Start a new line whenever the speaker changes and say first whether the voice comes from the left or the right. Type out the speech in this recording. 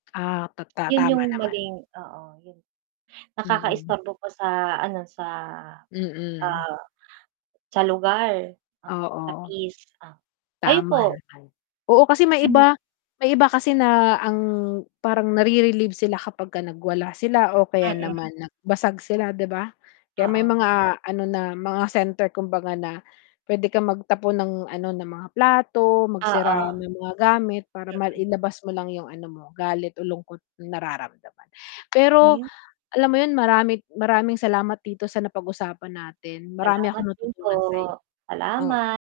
left: Ah, ta ta
right: Yun
left: tama
right: yung
left: naman.
right: maling oo, yun.
left: Mm.
right: Nakakaistorbo po sa ano sa,
left: Mm.
right: ah, sa lugar.
left: Oo.
right: [unintelligible] kayo
left: Tama
right: po?
left: naman. Oo, kasi may
right: [unintelligible]
left: iba may iba kasi na ang, parang nare-relieve sila kapagka nagwala sila o kaya
right: Mm.
left: naman nagbasag sila di ba? Kaya may
right: Oo.
left: mga ano na mga center kumbaga na pwede kang magtapon ng ano ng mga plato magsira
right: Oo.
left: ng mga gamit para
right: Mm.
left: mailabas mo lang yung ano mo galit o lungkot nararamdaman. Pero
right: [unintelligible]
left: alam mo yun marami maraming salamat dito sa napag-usapan natin, marami
right: Salamat
left: akong
right: din po,
left: natutunan sayo. Oh.
right: salamat.